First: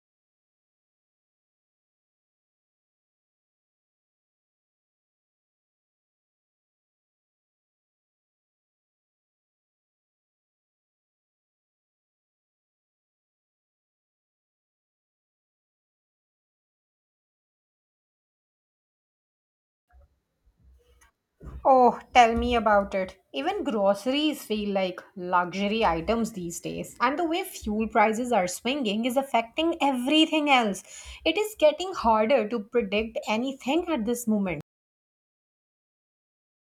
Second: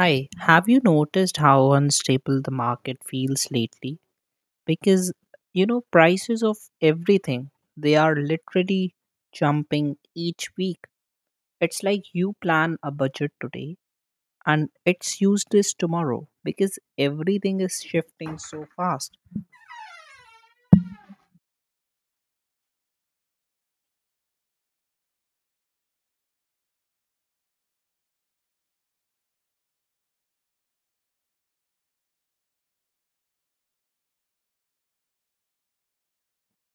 Hi, have you noticed how unstable the market feels lately? Because you know, prices of everything, they are literally jumping each week. It's like you plan a budget today and it's useless tomorrow because everything is shifting so fast. Oh, tell me about it. Even groceries feel like luxury items these days, and the way fuel prices are swinging is affecting everything else. It is getting harder to predict anything at this moment.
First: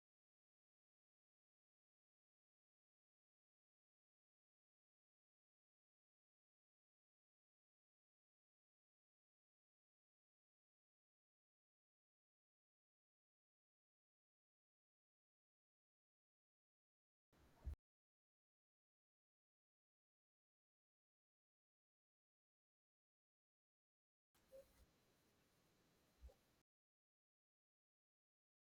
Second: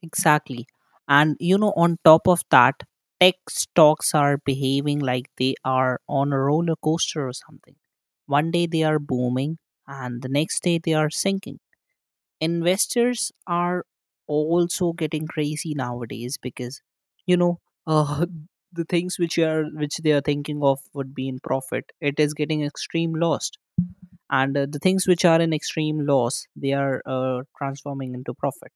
Exactly. And you know, on top of that, tech stocks are behaving like they are on a roller coaster or something. One day they are booming and the next day they are sinking investors are also getting crazy nowadays because you know uh, the things which they are thinking of would be in profit it is getting extreme loss and the things which are in extreme loss they are transforming into profit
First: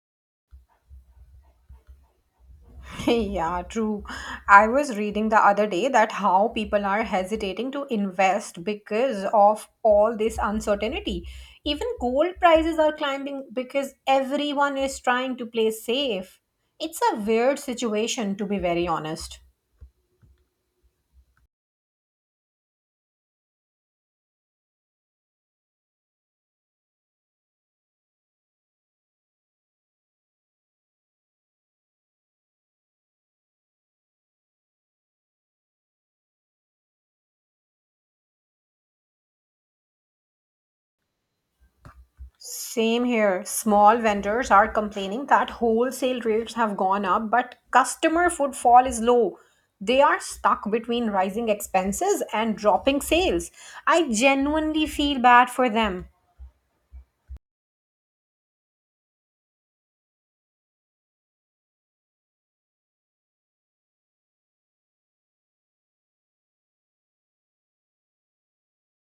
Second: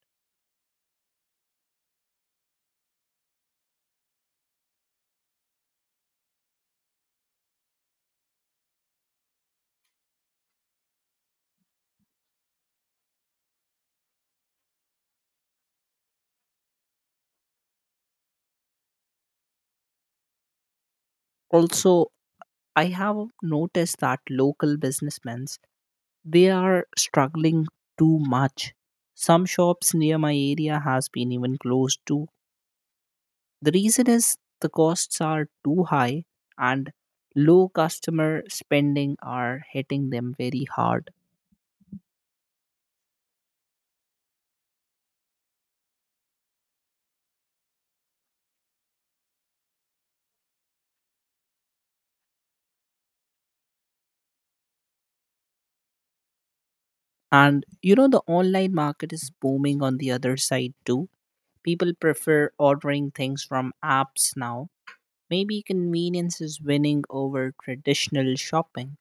Yeah, true. I was reading the other day that how people are hesitating to invest because of all this uncertainty. Even gold prices are climbing because everyone is trying to play safe. It's a weird situation, to be very honest. also I have noticed that local businessmen they are struggling too much. Some shops near my area has been even closed too. The reason is the costs are too high and low customer spending are hitting them very hard. Same here. Small vendors are complaining that wholesale rates have gone up, but customer footfall is low. They are stuck between rising expenses and dropping sales. I genuinely feel bad for them. And you know, the online market is booming on the other side too. People prefer ordering things from apps now. Maybe convenience is winning over traditional shopping.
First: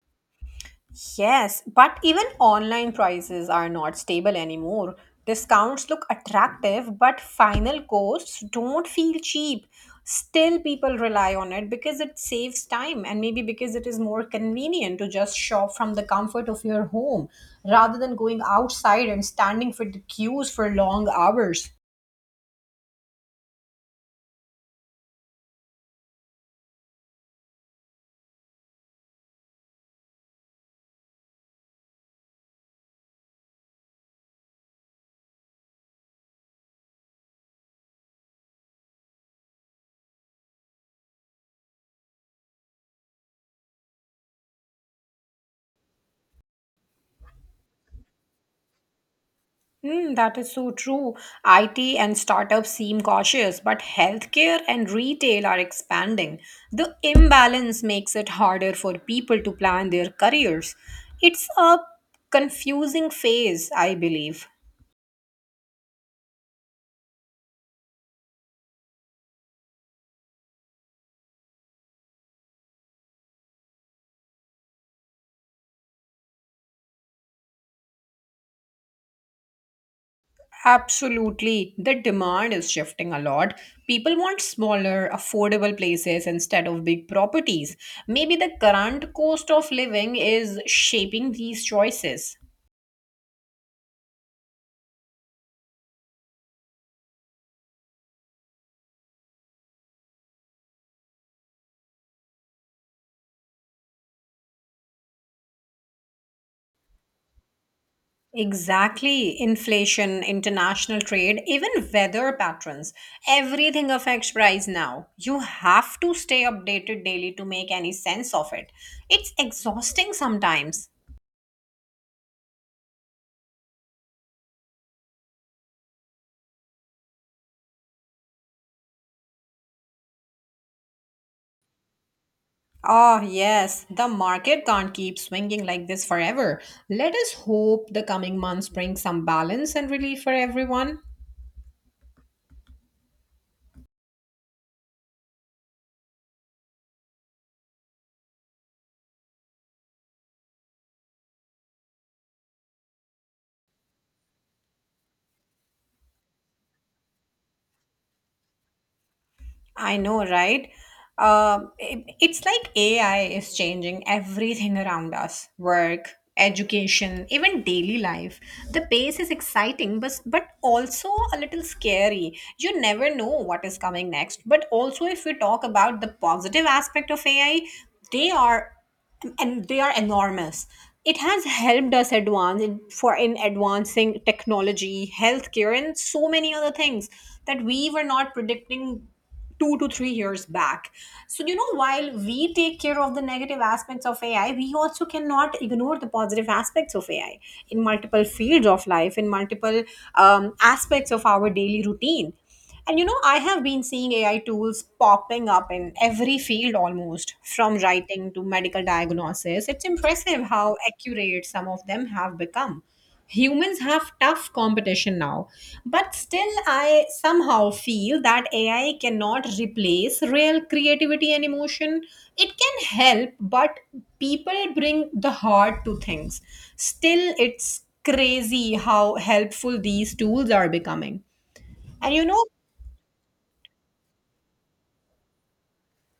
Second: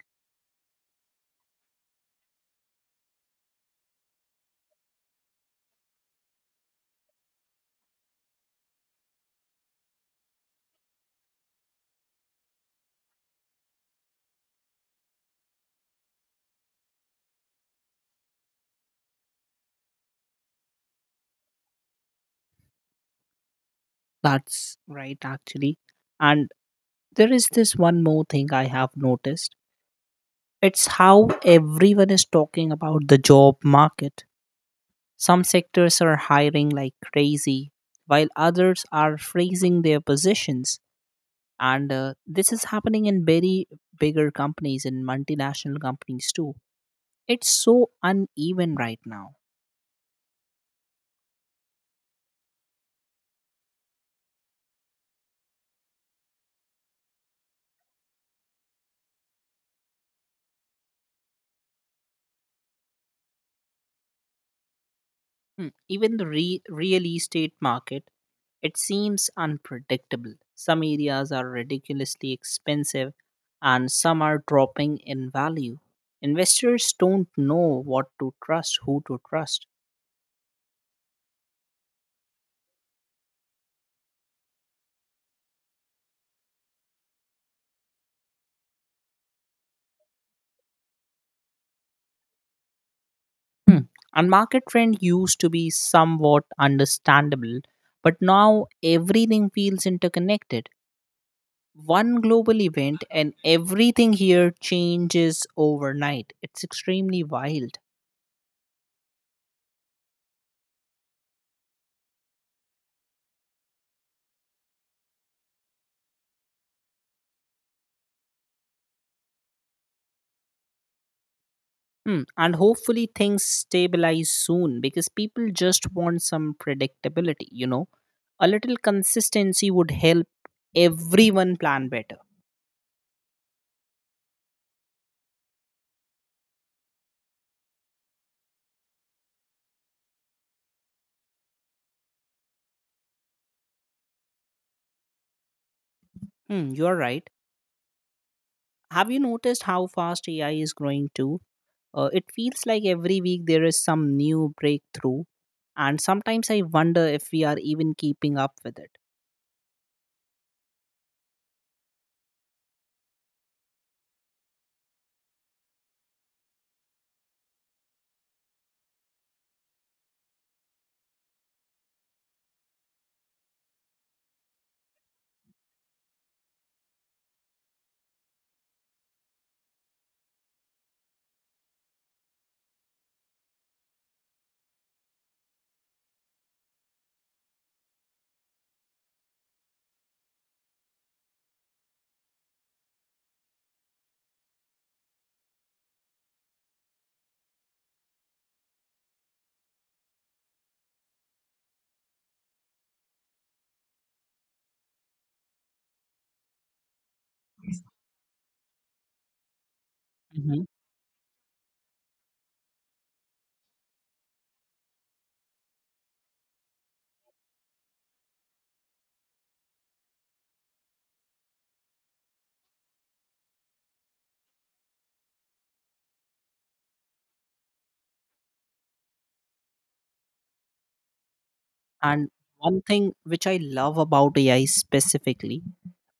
Yes, but even online prices are not stable anymore. Discounts look attractive, but final costs don't feel cheap. Still, people rely on it because it saves time and maybe because it is more convenient to just shop from the comfort of your home rather than going outside and standing for the queues for long hours. That's right, actually. And there is this one more thing I have noticed, it's how everyone is talking about the job market. Some sectors are hiring like crazy, while others are freezing their positions. And this is happening in very bigger companies and multinational companies too. It's so uneven right now. Hmm, that is so true. IT and startups seem cautious, but healthcare and retail are expanding. The imbalance makes it harder for people to plan their careers. It's a confusing phase, I believe. Hmm, even the real estate market, it seems unpredictable. Some areas are ridiculously expensive and some are dropping in value. Investors don't know what to trust, who to trust. Absolutely. The demand is shifting a lot. People want smaller, affordable places instead of big properties. Maybe the current cost of living is shaping these choices. And market trend used to be somewhat understandable, but now everything feels interconnected. One global event and everything here changes overnight. It's extremely wild. Exactly. Inflation, international trade, even weather patterns. Everything affects price now. You have to stay updated daily to make any sense of it. It's exhausting sometimes. Hmm. And hopefully things stabilize soon because people just want some predictability, you know. A little consistency would help everyone plan better. Oh, yes, the market can't keep swinging like this forever. Let us hope the coming months bring some balance and relief for everyone. Hmm, you're right. Have you noticed how fast AI is growing too? It feels like every week there is some new breakthrough, and sometimes I wonder if we are even keeping up with it. I know, right? It's like AI is changing everything around us work, education, even daily life. The pace is exciting, but, also a little scary. You never know what is coming next. But also, if we talk about the positive aspect of AI, they are enormous. It has helped us advance in advancing technology, healthcare, and so many other things that we were not predicting 2 to 3 years back. So you know, while we take care of the negative aspects of AI, we also cannot ignore the positive aspects of AI in multiple fields of life, in multiple aspects of our daily routine. And you know, I have been seeing AI tools popping up in every field almost, from writing to medical diagnosis. It's impressive Hmm. how accurate some of them have become. Humans have tough competition now, but still, I somehow feel that AI cannot replace real creativity and emotion. It can help, but people bring the heart to things. Still, it's crazy how helpful these tools are becoming. And you And know, one thing which I love about AI specifically,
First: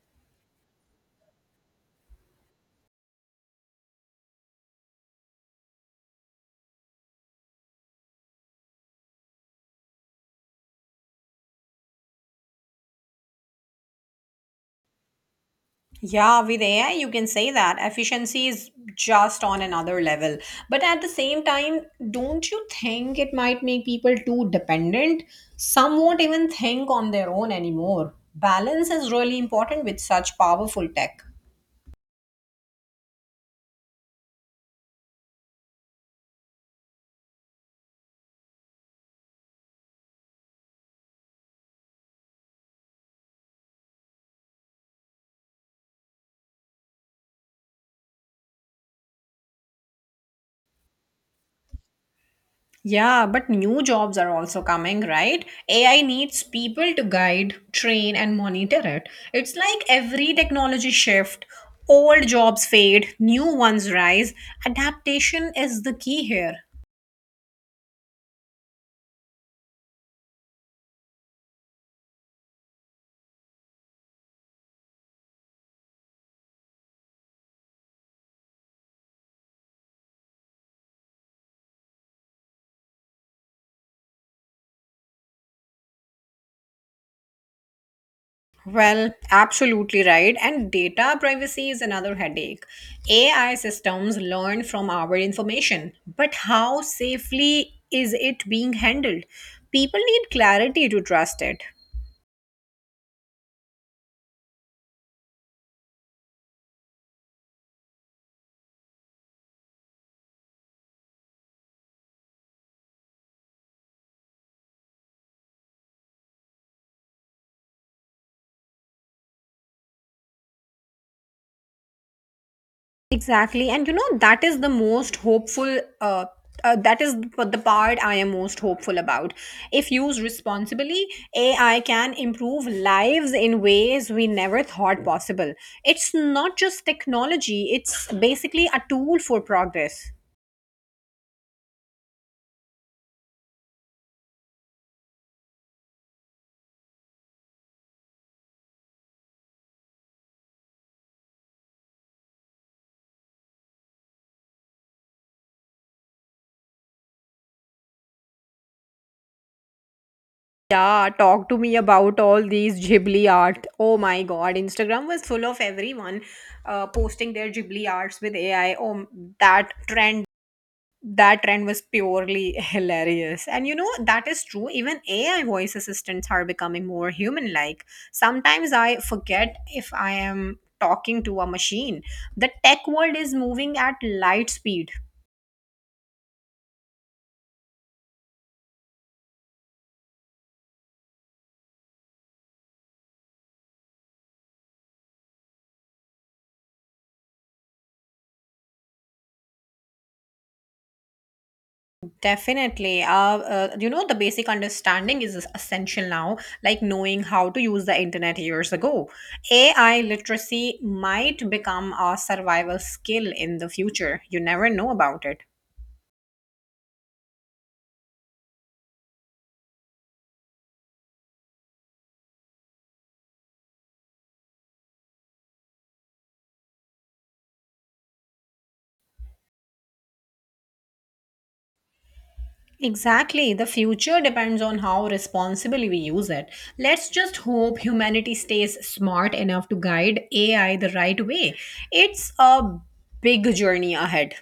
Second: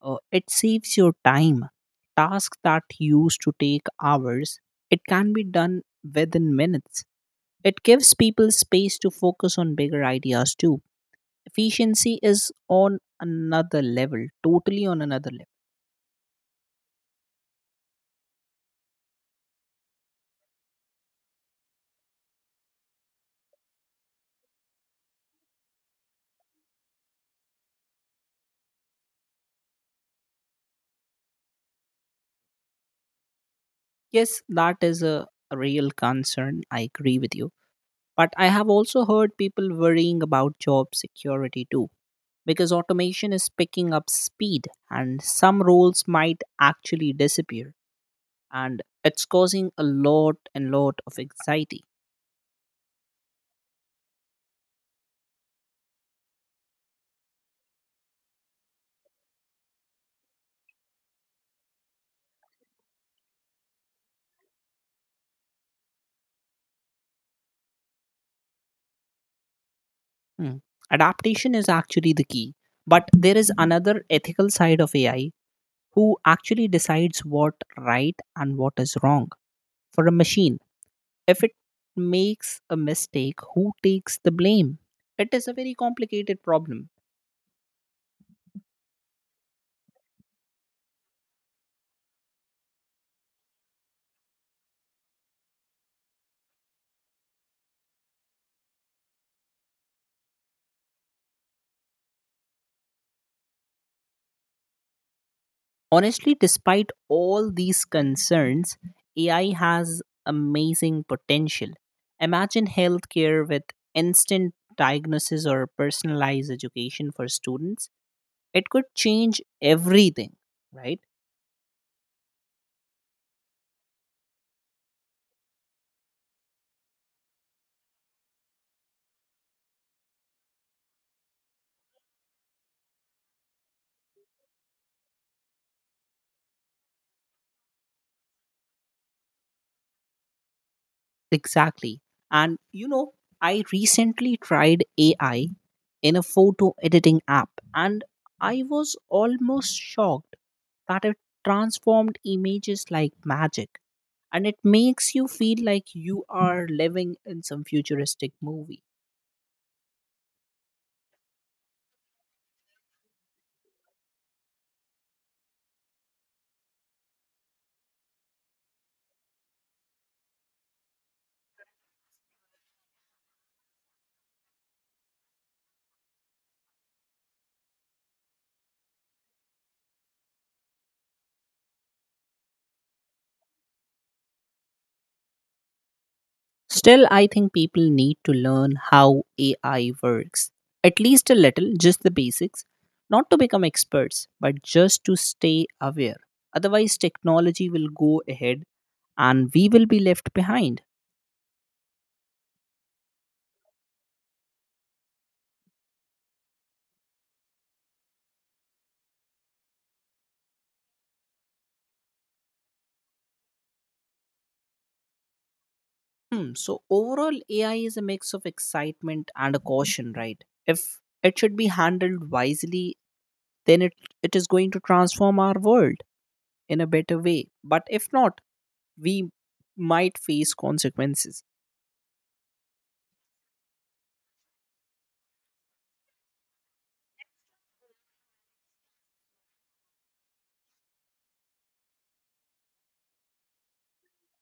it saves your time. Tasks that used to take hours, it can be done within minutes. It gives people space to focus on bigger ideas too. Efficiency is on another level, totally on another level. yeah, with AI, you can say that efficiency is just on another level. But at the same time, don't you think it might make people too dependent? Some won't even think on their own anymore. Balance is really important with such powerful tech. Yes, that is a real concern. I agree with you. But I have also heard people worrying about job security too, because automation is picking up speed and some roles might actually disappear. And it's causing a lot and lot of anxiety. Yeah, but new jobs are also coming, right? AI needs people to guide, train, and monitor it. It's like every technology shift, old jobs fade, new ones rise. Adaptation is the key here. Hmm. Adaptation is actually the key. But there is another ethical side of AI, who actually decides what right and what is wrong for a machine. If it makes a mistake, who takes the blame? It is a very complicated problem. Well, absolutely right. And data privacy is another headache. AI systems learn from our information, but how safely is it being handled? People need clarity to trust it. Honestly, despite all these concerns, AI has amazing potential. Imagine healthcare with instant diagnosis or personalized education for students. It could change everything, right? Exactly. And you know, that is the most hopeful. That is the part I am most hopeful about. If used responsibly, AI can improve lives in ways we never thought possible. It's not just technology, it's basically a tool for progress. Exactly. And you know, I recently tried AI in a photo editing app and I was almost shocked that it transformed images like magic, and it makes you feel like you are living in some futuristic movie. Yeah, talk to me about all these Ghibli art. Oh my god, Instagram was full of everyone posting their Ghibli arts with AI. Oh, that trend that trend was purely hilarious. And you know, that is true. Even AI voice assistants are becoming more human like. Sometimes I forget if I am talking to a machine. The tech world is moving at light speed. Still, I think people need to learn how AI works, at least a little, just the basics, not to become experts, but just to stay aware. Otherwise, technology will go ahead and we will be left behind. Definitely. You know, the basic understanding is essential now, like knowing how to use the internet years ago. AI literacy might become a survival skill in the future. You never know about it. Hmm. So overall, AI is a mix of excitement and a caution, right? If it should be handled wisely, then it is going to transform our world in a better way. But if not, we might face consequences. Exactly. The future depends on how responsibly we use it. Let's just hope humanity stays smart enough to guide AI the right way. It's a big journey ahead.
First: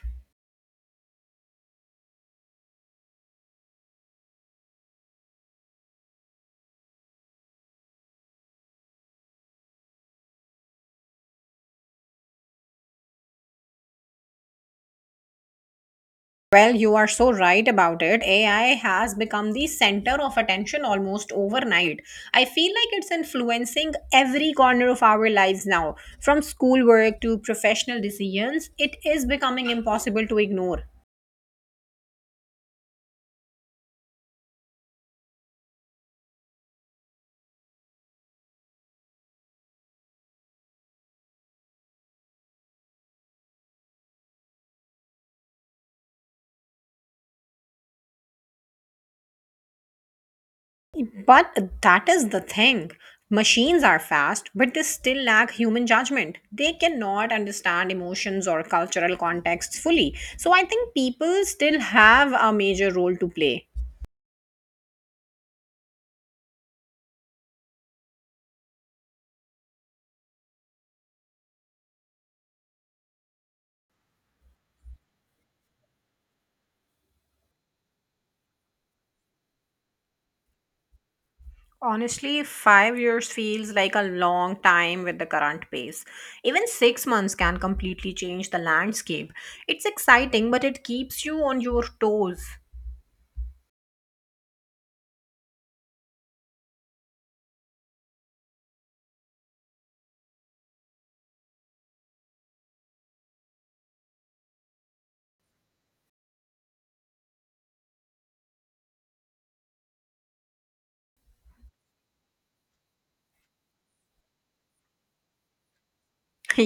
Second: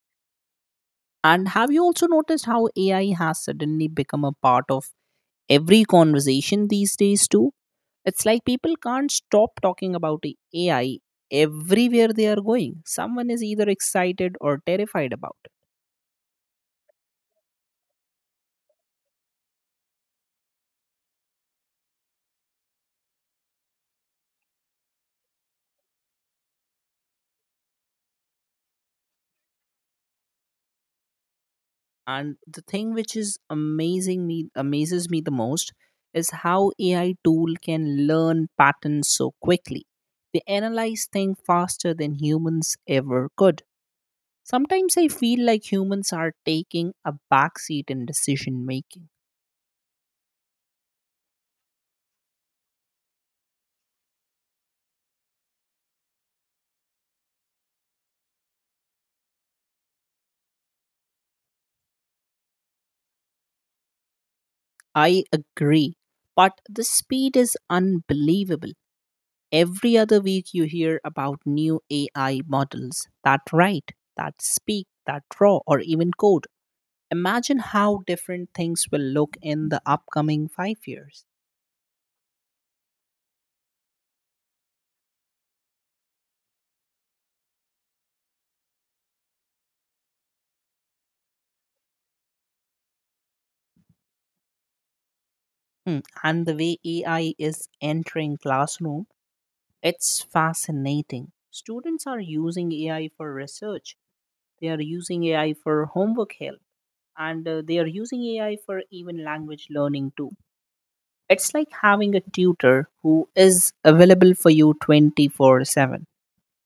And have you also noticed how AI has suddenly become a part of every conversation these days, too? It's like people can't stop talking about AI. Everywhere they are going, someone is either excited or terrified about it. Well, you are so right about it. AI has become the center of attention almost overnight. I feel like it's influencing every corner of our lives now, from schoolwork to professional decisions. It is becoming impossible to ignore. And the thing which is amazing me amazes me the most is how AI tool can learn patterns so quickly. They analyze things faster than humans ever could. Sometimes I feel like humans are taking a backseat in decision making. But that is the thing. Machines are fast, but they still lack human judgment. They cannot understand emotions or cultural contexts fully. So I think people still have a major role to play. I agree, but the speed is unbelievable. Every other week you hear about new AI models that write, that speak, that draw, or even code. Imagine how different things will look in the upcoming 5 years. Honestly, 5 years feels like a long time with the current pace. Even 6 months can completely change the landscape. It's exciting, but it keeps you on your toes. Hmm, and the way AI is entering classroom, it's fascinating. Students are using AI for research. They are using AI for homework help, and they are using AI for even language learning too. It's like having a tutor who is available for you 24/7.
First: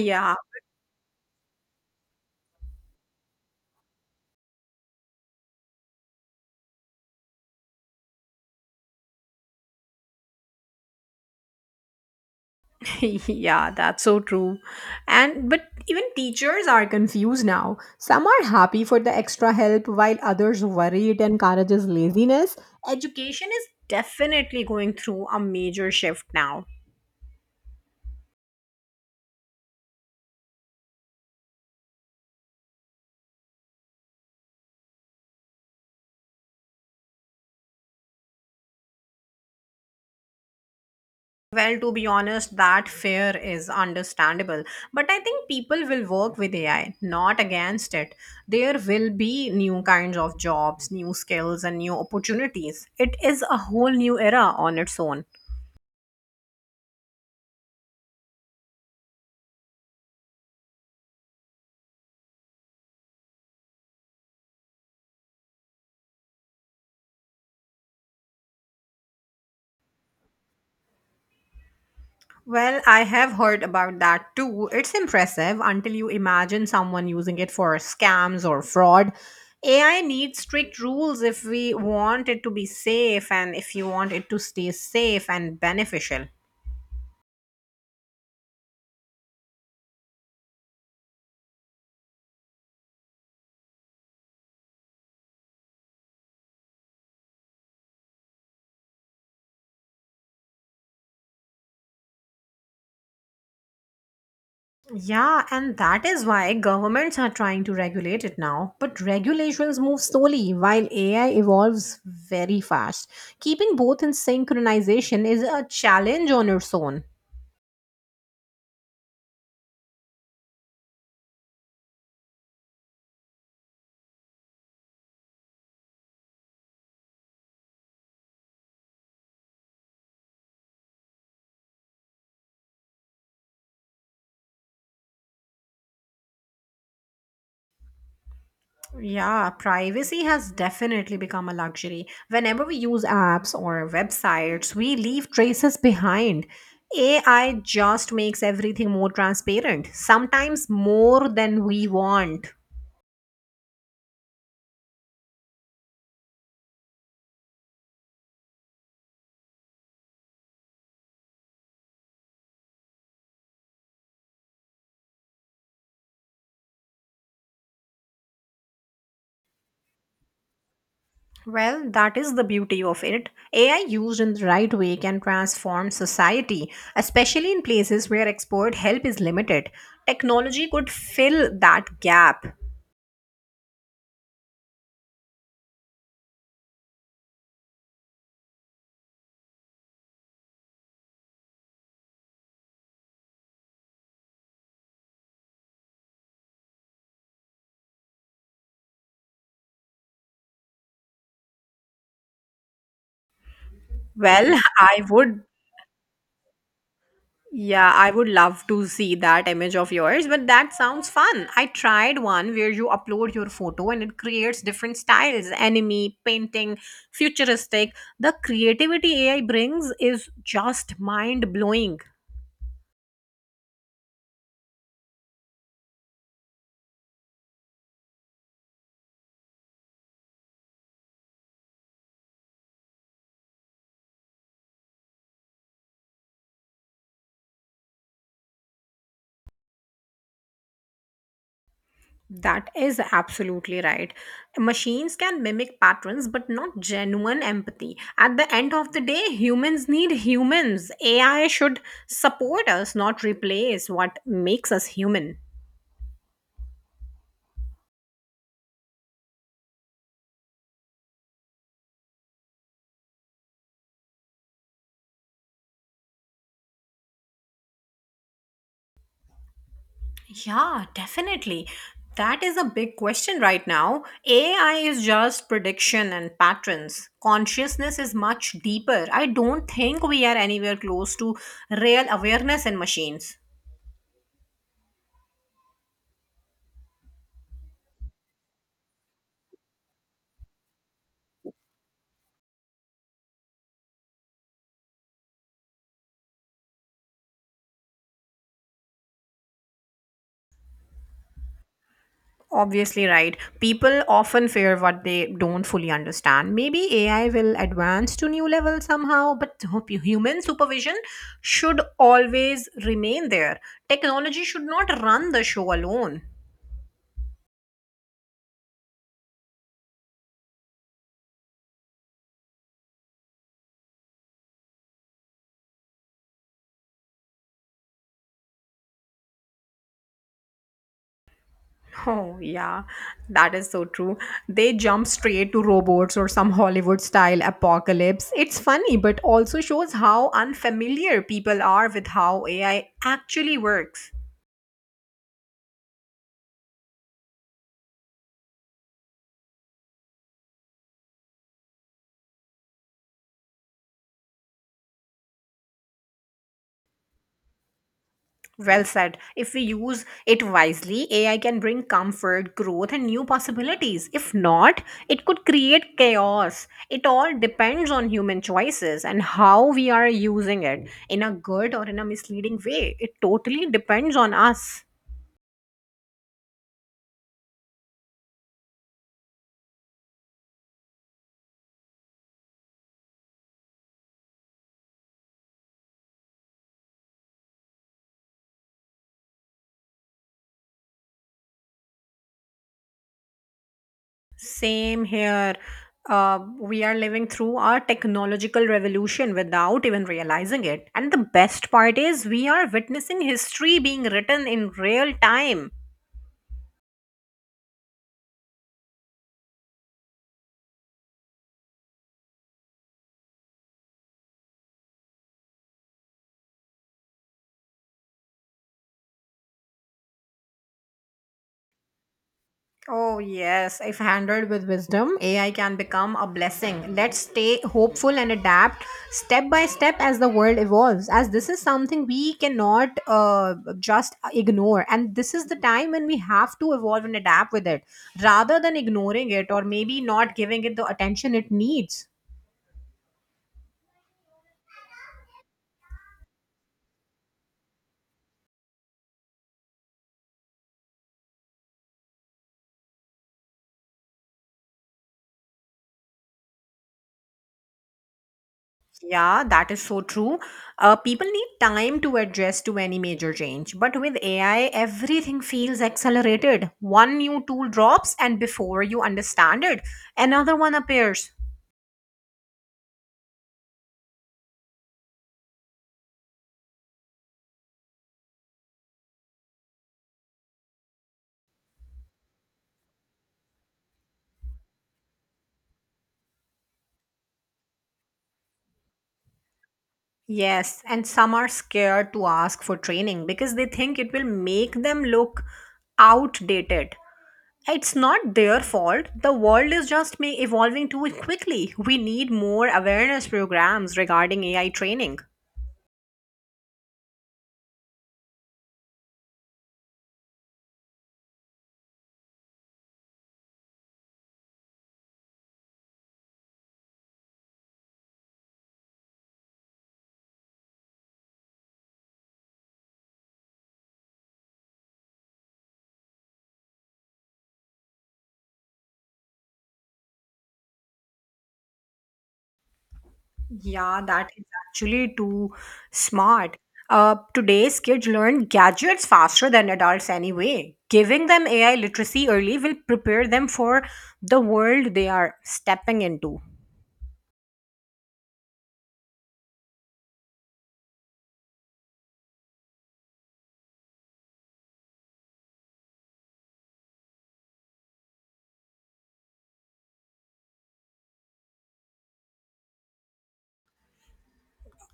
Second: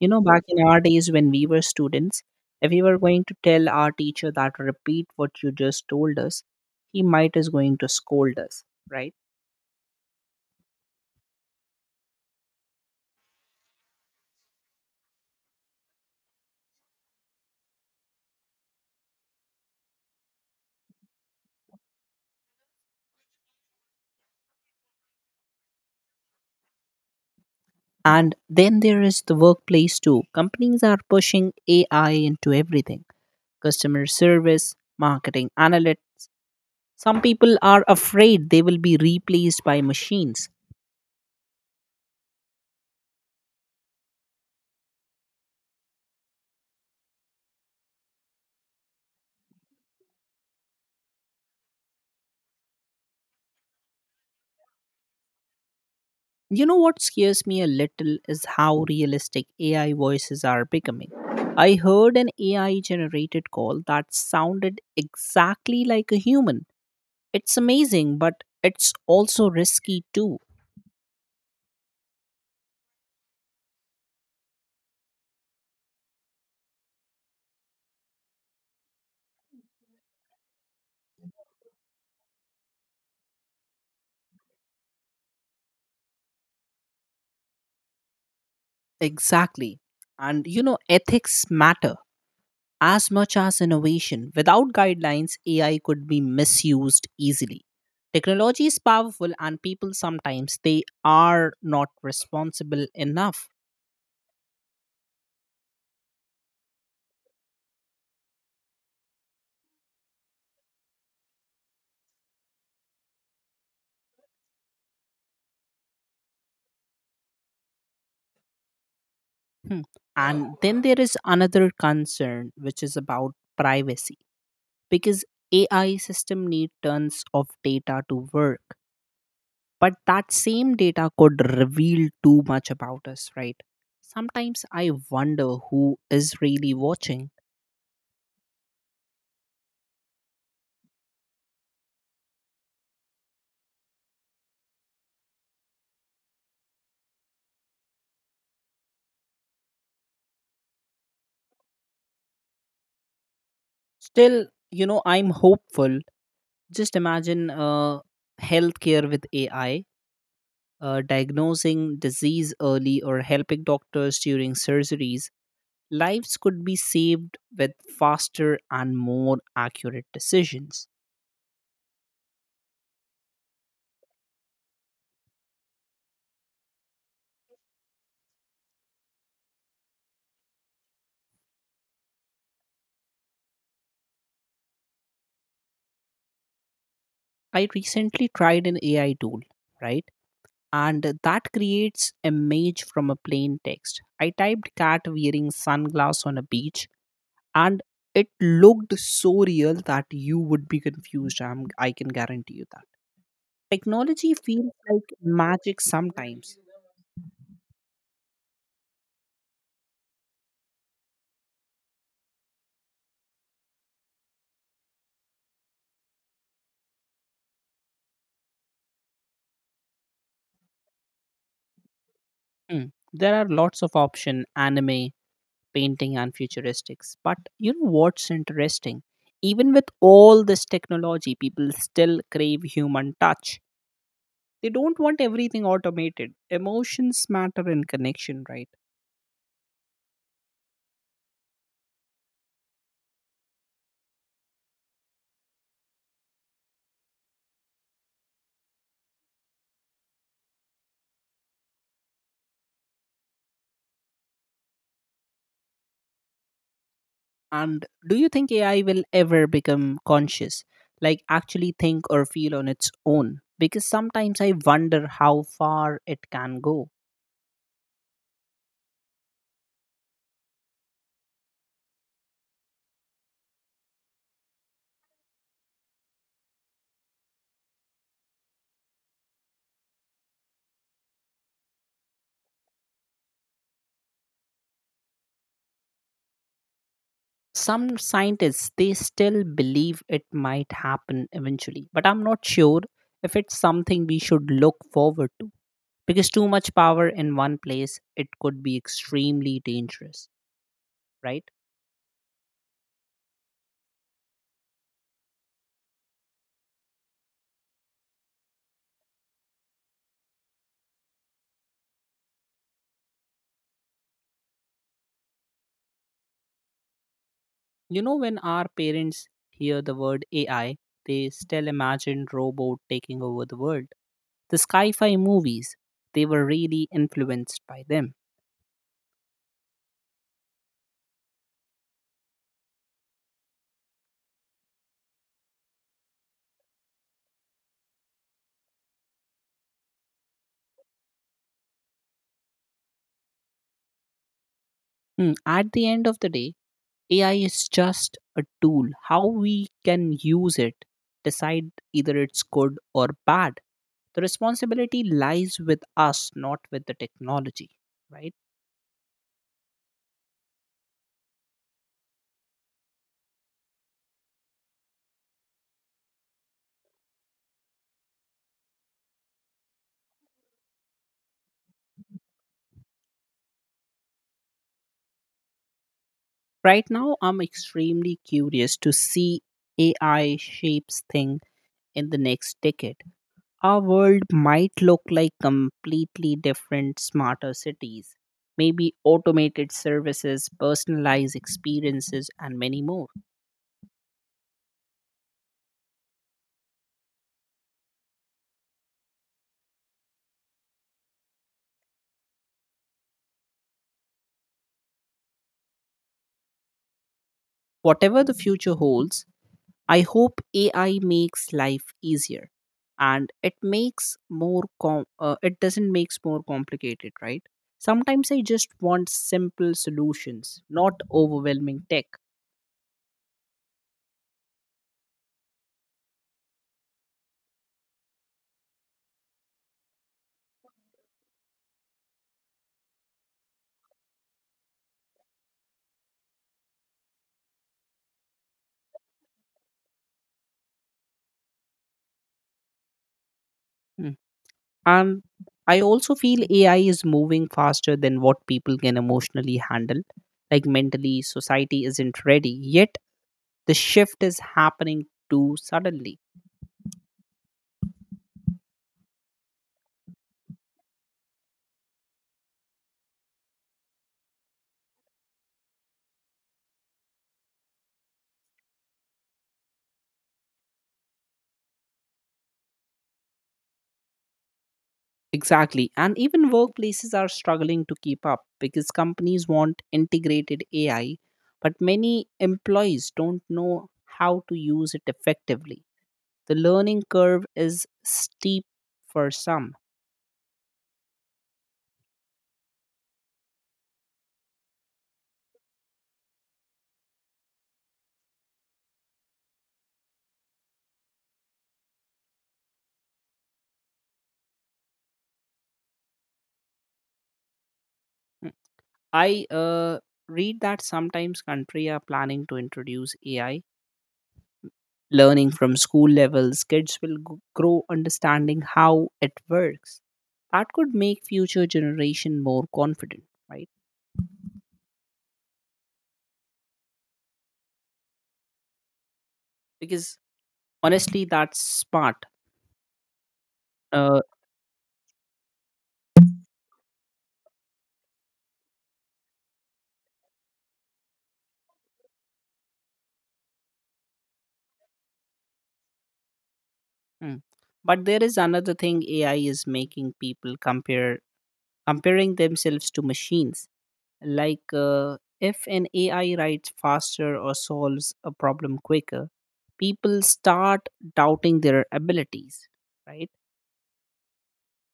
You know, back in our days when we were students, if we were going to tell our teacher that repeat what you just told us, he might is going to scold us, right? yeah, that's so true. And but even teachers are confused now. Some are happy for the extra help while others worry it encourages laziness. Education is definitely going through a major shift now. And then there is the workplace too. Companies are pushing AI into everything, customer service, marketing, analytics. Some people are afraid they will be replaced by machines. Well, to be honest, that fear is understandable. But I think people will work with AI, not against it. There will be new kinds of jobs, new skills, and new opportunities. It is a whole new era on its own. You know what scares me a little is how realistic AI voices are becoming. I heard an AI generated call that sounded exactly like a human. It's amazing, but it's also risky too. Well, I have heard about that too. It's impressive until you imagine someone using it for scams or fraud. AI needs strict rules if we want it to be safe and if you want it to stay safe and beneficial. Exactly. And you know, ethics matter as much as innovation. Without guidelines, AI could be misused easily. Technology is powerful, and people sometimes they are not responsible enough. Yeah, and that is why governments are trying to regulate it now. But regulations move slowly while AI evolves very fast. Keeping both in synchronization is a challenge on its own. Hmm. And then there is another concern, which is about privacy, because AI system need tons of data to work, but that same data could reveal too much about us, right? Sometimes I wonder who is really watching. Yeah, privacy has definitely become a luxury. Whenever we use apps or websites, we leave traces behind. AI just makes everything more transparent, sometimes more than we want. Still, you know, I'm hopeful. Just imagine healthcare with AI, diagnosing disease early or helping doctors during surgeries, lives could be saved with faster and more accurate decisions. Well, that is the beauty of it. AI used in the right way can transform society, especially in places where expert help is limited. Technology could fill that gap. I recently tried an AI tool, right? And that creates image from a plain text. I typed cat wearing sunglasses on a beach and it looked so real that you would be confused. I can guarantee you that. Technology Well, feels I like would magic sometimes. Yeah, I would love to see that image of yours, but that sounds fun. I tried one where you upload your photo and it creates different styles anime, painting, futuristic. The creativity AI brings is just mind blowing. Hmm. There are lots of option anime, painting and futuristics. But you know what's interesting? Even with all this technology, people still crave human touch. They don't want everything automated. Emotions matter in connection, right? That is absolutely right. Machines can mimic patterns, but not genuine empathy. At the end of the day, humans need humans. AI should support us, not replace what makes us human. And do you think AI will ever become conscious, like actually think or feel on its own? Because sometimes I wonder how far it can go. Yeah, definitely. That is a big question right now. AI is just prediction and patterns. Consciousness is much deeper. I don't think we are anywhere close to real awareness in machines. Some scientists they still believe it might happen eventually, but I'm not sure if it's something we should look forward to, because too much power in one place, it could be extremely dangerous, right? Obviously, right. People often fear what they don't fully understand. Maybe AI will advance to new level somehow, but human supervision should always remain there. Technology should not run the show alone. You know, when our parents hear the word AI, they still imagine robot taking over the world. The sci-fi movies, they were really influenced by them. Oh, yeah, that is so true. They jump straight to robots or some Hollywood style apocalypse. It's funny, but also shows how unfamiliar people are with how AI actually works. Hmm, at the end of the day AI is just a tool. How we can use it, decide either it's good or bad. The responsibility lies with us, not with the technology, right? Well said. If we use it wisely, AI can bring comfort, growth, and new possibilities. If not, it could create chaos. It all depends on human choices and how we are using it in a good or in a misleading way. It totally depends on us. Right now, I'm extremely curious to see AI shapes thing in the next decade. Our world might look like completely different, smarter cities, maybe automated services, personalized experiences, and many more. Same here. We are living through our technological revolution without even realizing it. And the best part is, we are witnessing history being written in real time. Whatever the future holds, I hope AI makes life easier and it makes more it doesn't makes more complicated, right? Sometimes I just want simple solutions, not overwhelming tech. Oh, yes. If handled with wisdom, AI can become a blessing. Let's stay hopeful and adapt step by step as the world evolves, as this is something we cannot just ignore. And this is the time when we have to evolve and adapt with it rather than ignoring it or maybe not giving it the attention it needs. And I also feel AI is moving faster than what people can emotionally handle. Like mentally, society isn't ready. Yet the shift is happening too suddenly. Yeah, that is so true. People need time to adjust to any major change. But with AI, everything feels accelerated. One new tool drops, and before you understand it, another one appears. Exactly. And even workplaces are struggling to keep up because companies want integrated AI, but many employees don't know how to use it effectively. The learning curve is steep for some. Yes, and some are scared to ask for training because they think it will make them look outdated. It's not their fault. The world is just evolving too quickly. We need more awareness programs regarding AI training. I read that sometimes country are planning to introduce AI learning from school levels. Kids will grow understanding how it works. That could make future generation more confident, right? Because honestly, that's smart. Yeah, Uh, that is actually too smart. Today's kids learn gadgets faster than adults anyway. Giving them AI literacy early will prepare them for the world they are stepping into. mm. But there is another thing AI is making people compare comparing themselves to machines. Like if an AI writes faster or solves a problem quicker, people start doubting their abilities, right?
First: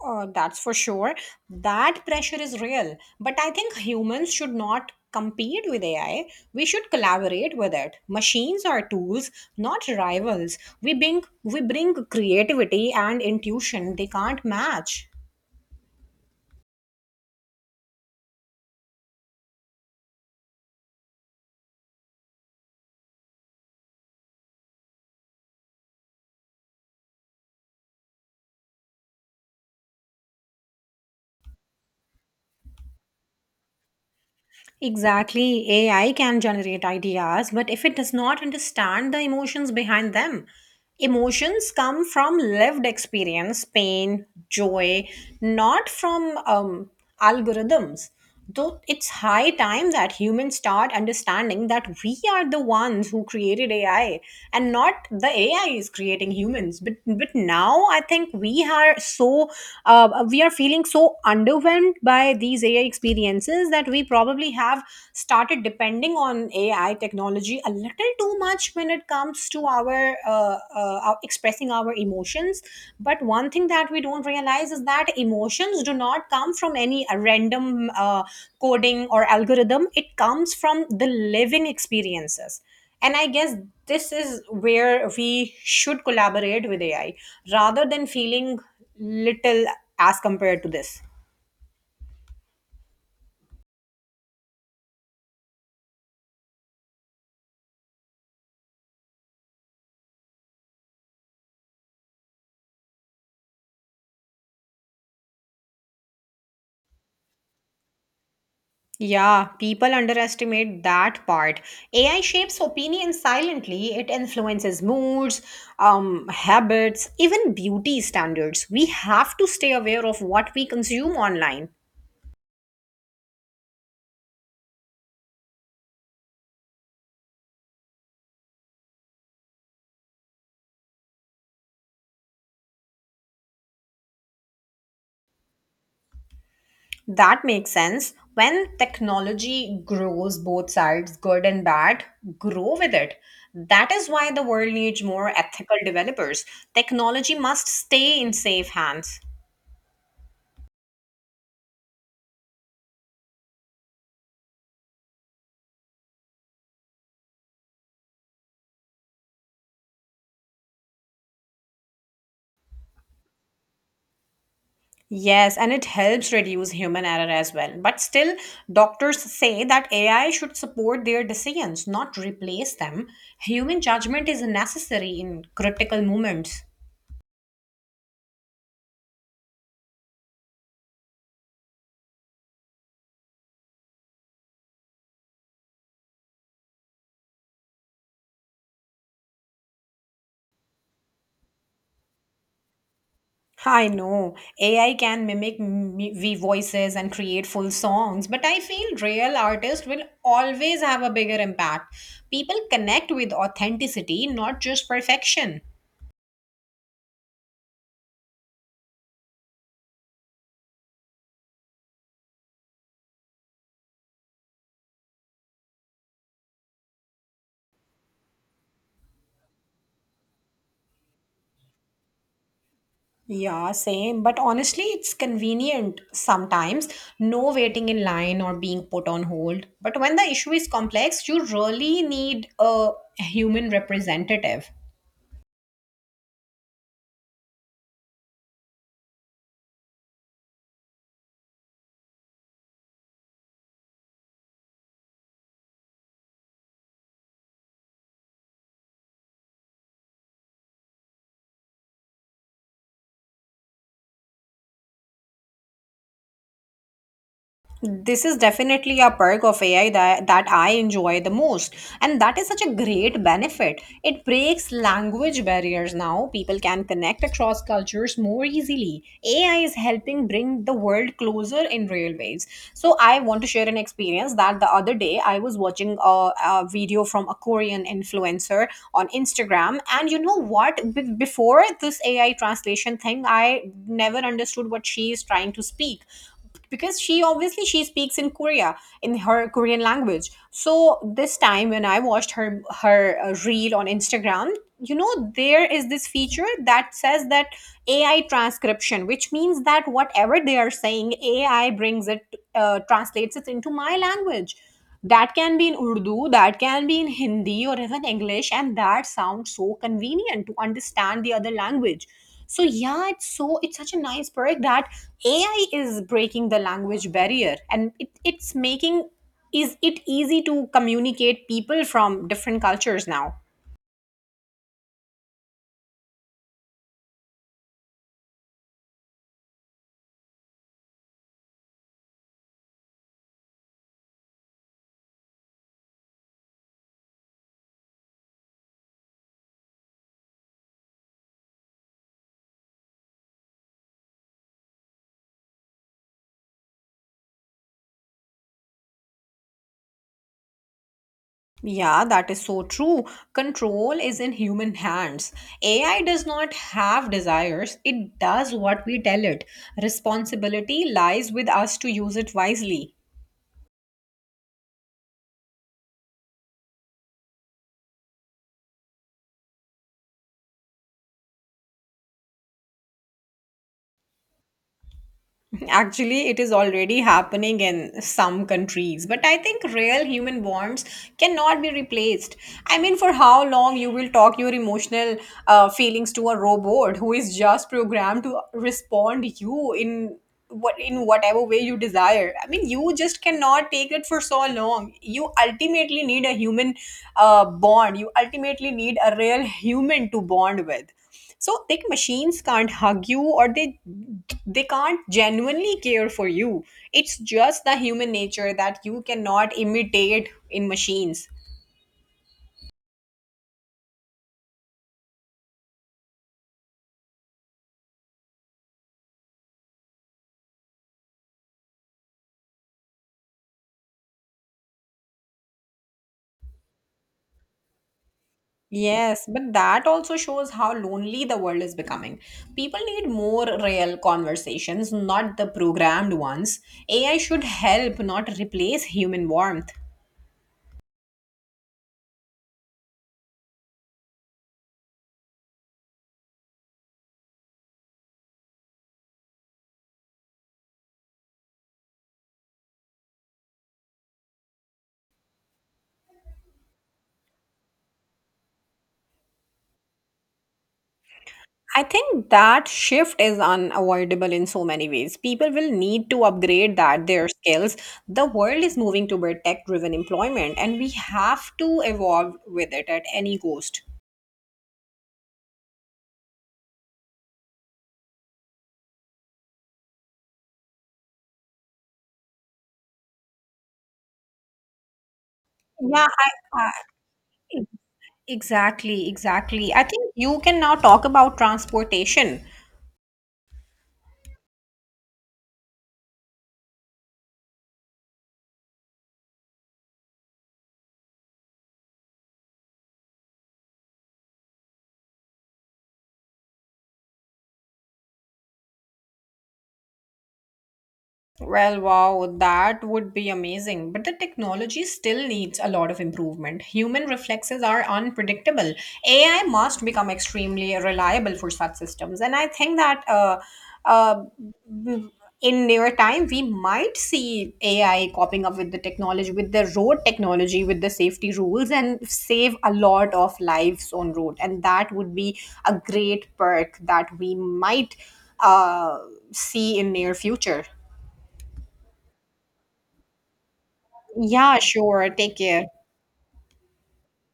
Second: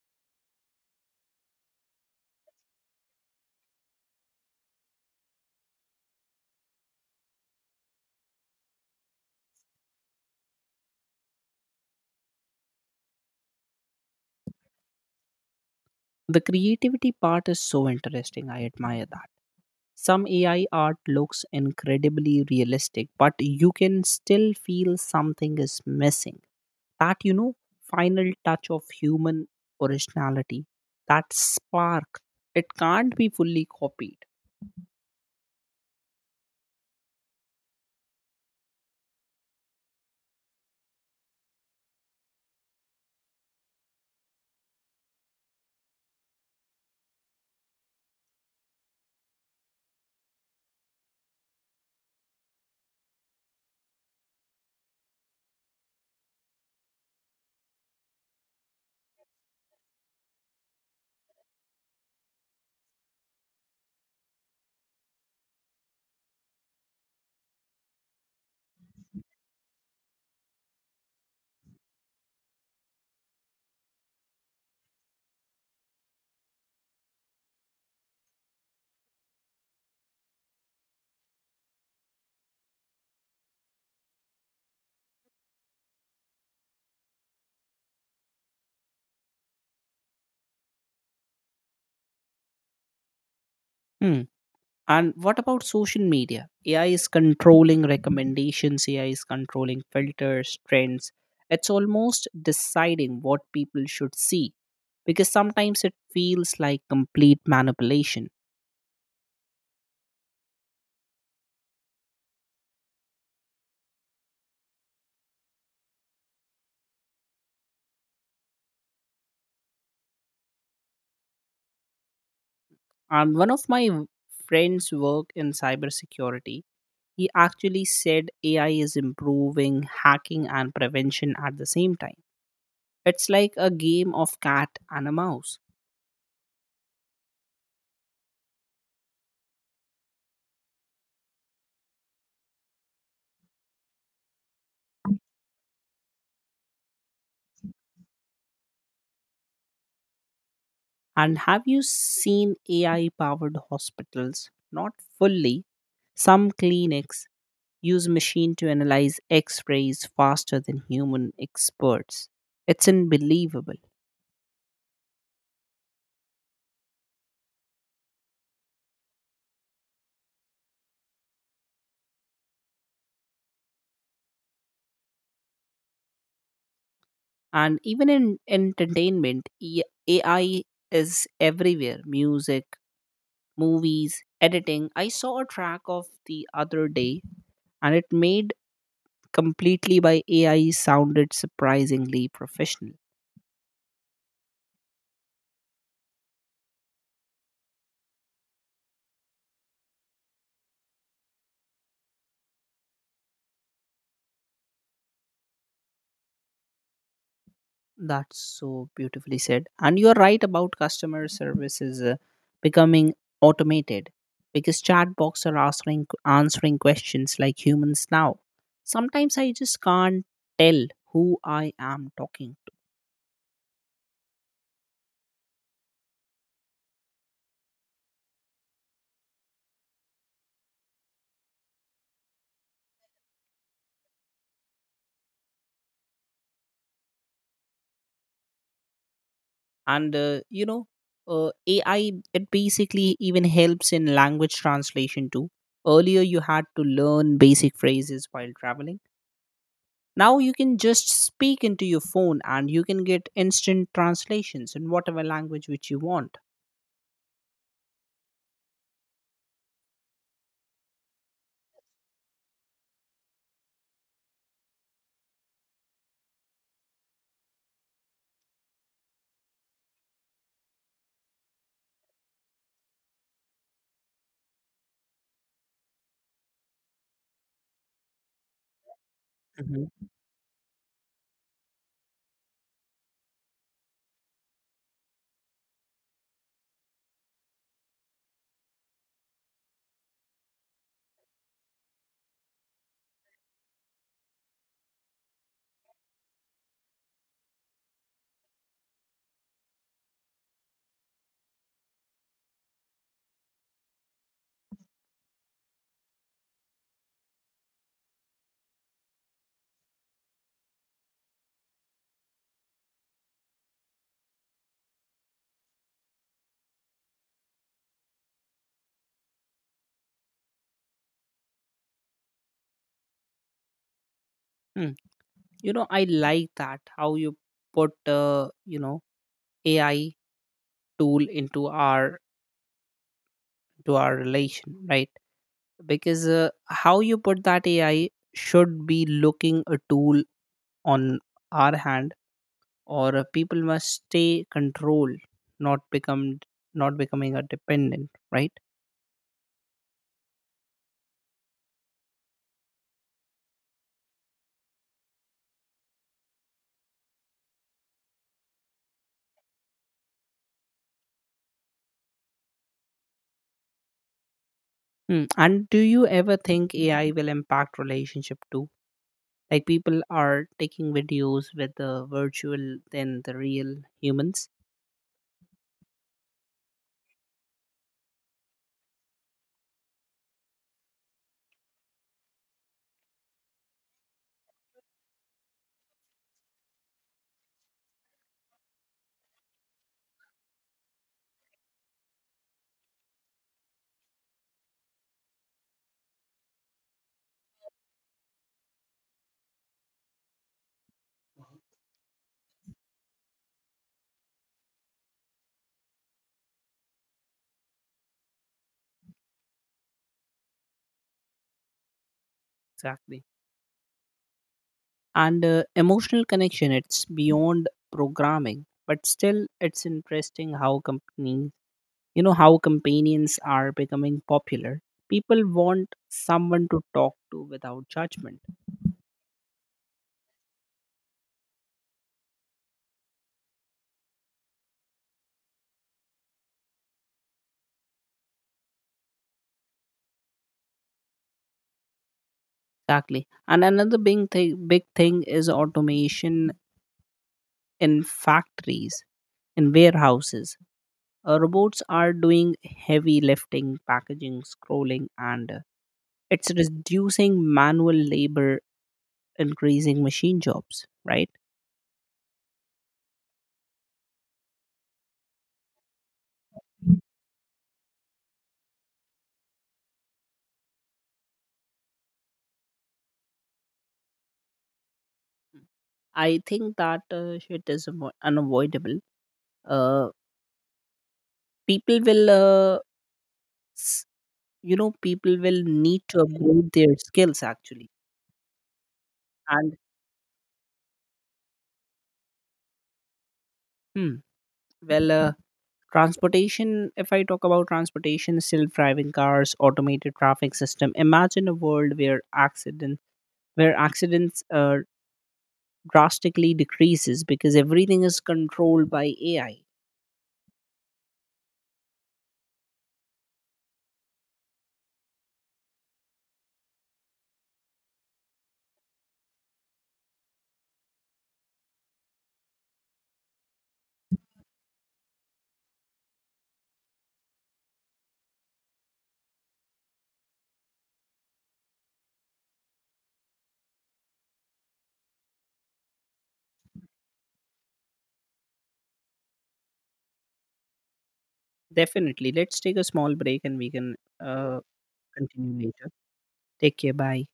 Oh, that's for sure. That pressure is real. But I think humans should not compete with AI. We should collaborate with it. Machines are tools, not rivals. We bring creativity and intuition they can't match. The creativity part is so interesting. I admire that. Some AI art looks incredibly realistic, but you can still feel something is missing. That, you know, final touch of human originality, that spark, it can't be fully copied. Exactly. AI can generate ideas, but if it does not understand the emotions behind them, emotions come from lived experience, pain, joy, not from algorithms. Though it's high time that humans start understanding that we are the ones who created AI and not the AI is creating humans. But now I think we are so we are feeling so underwhelmed by these AI experiences that we probably have started depending on AI technology a little too much when it comes to our expressing our emotions. But one thing that we don't realize is that emotions do not come from any random coding or algorithm. It comes from the living experiences. And I guess this is where we should collaborate with AI rather than feeling little as compared to this. Hmm. And what about social media? AI is controlling recommendations, AI is controlling filters, trends. It's almost deciding what people should see because sometimes it feels like complete manipulation. Yeah, people underestimate that part. AI shapes opinion silently. It influences moods, habits, even beauty standards. We have to stay aware of what we consume online. And one of my friends work in cybersecurity. He actually said AI is improving hacking and prevention at the same time. It's like a game of cat and a mouse. That makes sense. When technology grows, both sides, good and bad, grow with it. That is why the world needs more ethical developers. Technology must stay in safe hands. And have you seen AI powered hospitals? Not fully. Some clinics use machine to analyze x-rays faster than human experts. It's unbelievable. Yes, and it helps reduce human error as well. But still, doctors say that AI should support their decisions, not replace them. Human judgment is necessary in critical moments. And even in entertainment, AI is everywhere. Music, movies, editing. I saw a track of the other day and it made completely by AI sounded surprisingly professional. I know AI can mimic m- we voices and create full songs, but I feel real artists will always have a bigger impact. People connect with authenticity, not just perfection. That's so beautifully said. And you're right about customer services becoming automated because chatbots are answering questions like humans now. Sometimes I just can't tell who I am talking. Yeah, same. But honestly, it's convenient sometimes. No waiting in line or being put on hold. But when the issue is complex, you really need a human representative. And AI it basically even helps in language translation too. Earlier you had to learn basic phrases while traveling, now you can just speak into your phone and you can get instant translations in whatever language which you want. This is definitely a perk of AI that I enjoy the most. And that is such a great benefit. It breaks language barriers now. People can connect across cultures more easily. AI is helping bring the world closer in real ways. So, I want to share an experience that the other day I was watching a video from a Korean influencer on Instagram. Mhm. And you know what? Before this AI translation thing, I never understood what she is trying to speak, because she obviously, she speaks in Korea, in her Korean language. So this time when I watched her reel on Instagram, you know, there is this feature that says that AI transcription, which means that whatever they are saying, AI brings it, translates it into my language. That can be in Urdu, that can be in Hindi, or even English, and that sounds so convenient to understand the other language. So yeah, it's such a nice product that AI is breaking the language barrier, and it's making is it easy to communicate people from different cultures now. Mm. You know, I like that how you put AI tool into our to our relation, right? Because how you put that AI should be looking a tool on our hand, or people must stay control, not become not becoming a dependent, right? Yeah, that is so true. Control is in human hands. AI does not have desires, it does what we tell it. Responsibility lies with us to use it wisely. Hmm. And do you ever think AI will impact relationship too, like people are taking videos with the virtual than the real humans. Actually, it is already happening in some countries, but I think real human bonds cannot be replaced. I mean, for how long you will talk your emotional feelings to a robot who is just programmed to respond you in whatever way you desire. I mean, you just cannot take it for so long. You ultimately need a human bond. You ultimately need a real human to bond with. So like, machines can't hug you, or they can't genuinely care for you. It's just the human nature that you cannot imitate in machines. Exactly. And emotional connection, it's beyond programming, but still it's interesting how companies, you know, how companions are becoming popular. People want someone to talk to without judgment. Yes, but that also shows how lonely the world is becoming. People need more real conversations, not the programmed ones. AI should help, not replace human warmth. Exactly. And another big thing is automation in factories, in warehouses. Robots are doing heavy lifting packaging scrolling, and it's reducing manual labor, increasing machine jobs, right? I think that shift is unavoidable in so many ways. People will need to upgrade that their skills. The world is moving toward tech-driven employment, and we have to evolve with it at any cost. I think that shit is unavoidable. uh, people will people will need Yeah, to upgrade their skills actually. exactly. And I think you can now talk about transportation. hmm, well, transportation if I talk about transportation, self-driving cars, automated traffic system, imagine a world where accident where accidents drastically decreases because everything is controlled by AI. Well, wow, that would be amazing. But the technology still needs a lot of improvement. Human reflexes are unpredictable. AI must become extremely reliable for such systems. And I think that uh, in near time, we might see AI copying up with the technology, with the road technology, with the safety rules, and save a lot of lives on road. And that would be a great perk that we might uh, see in near future. Definitely, let's take a small break, and we can uh, Yeah, sure. Take continue care. later. Take care, bye.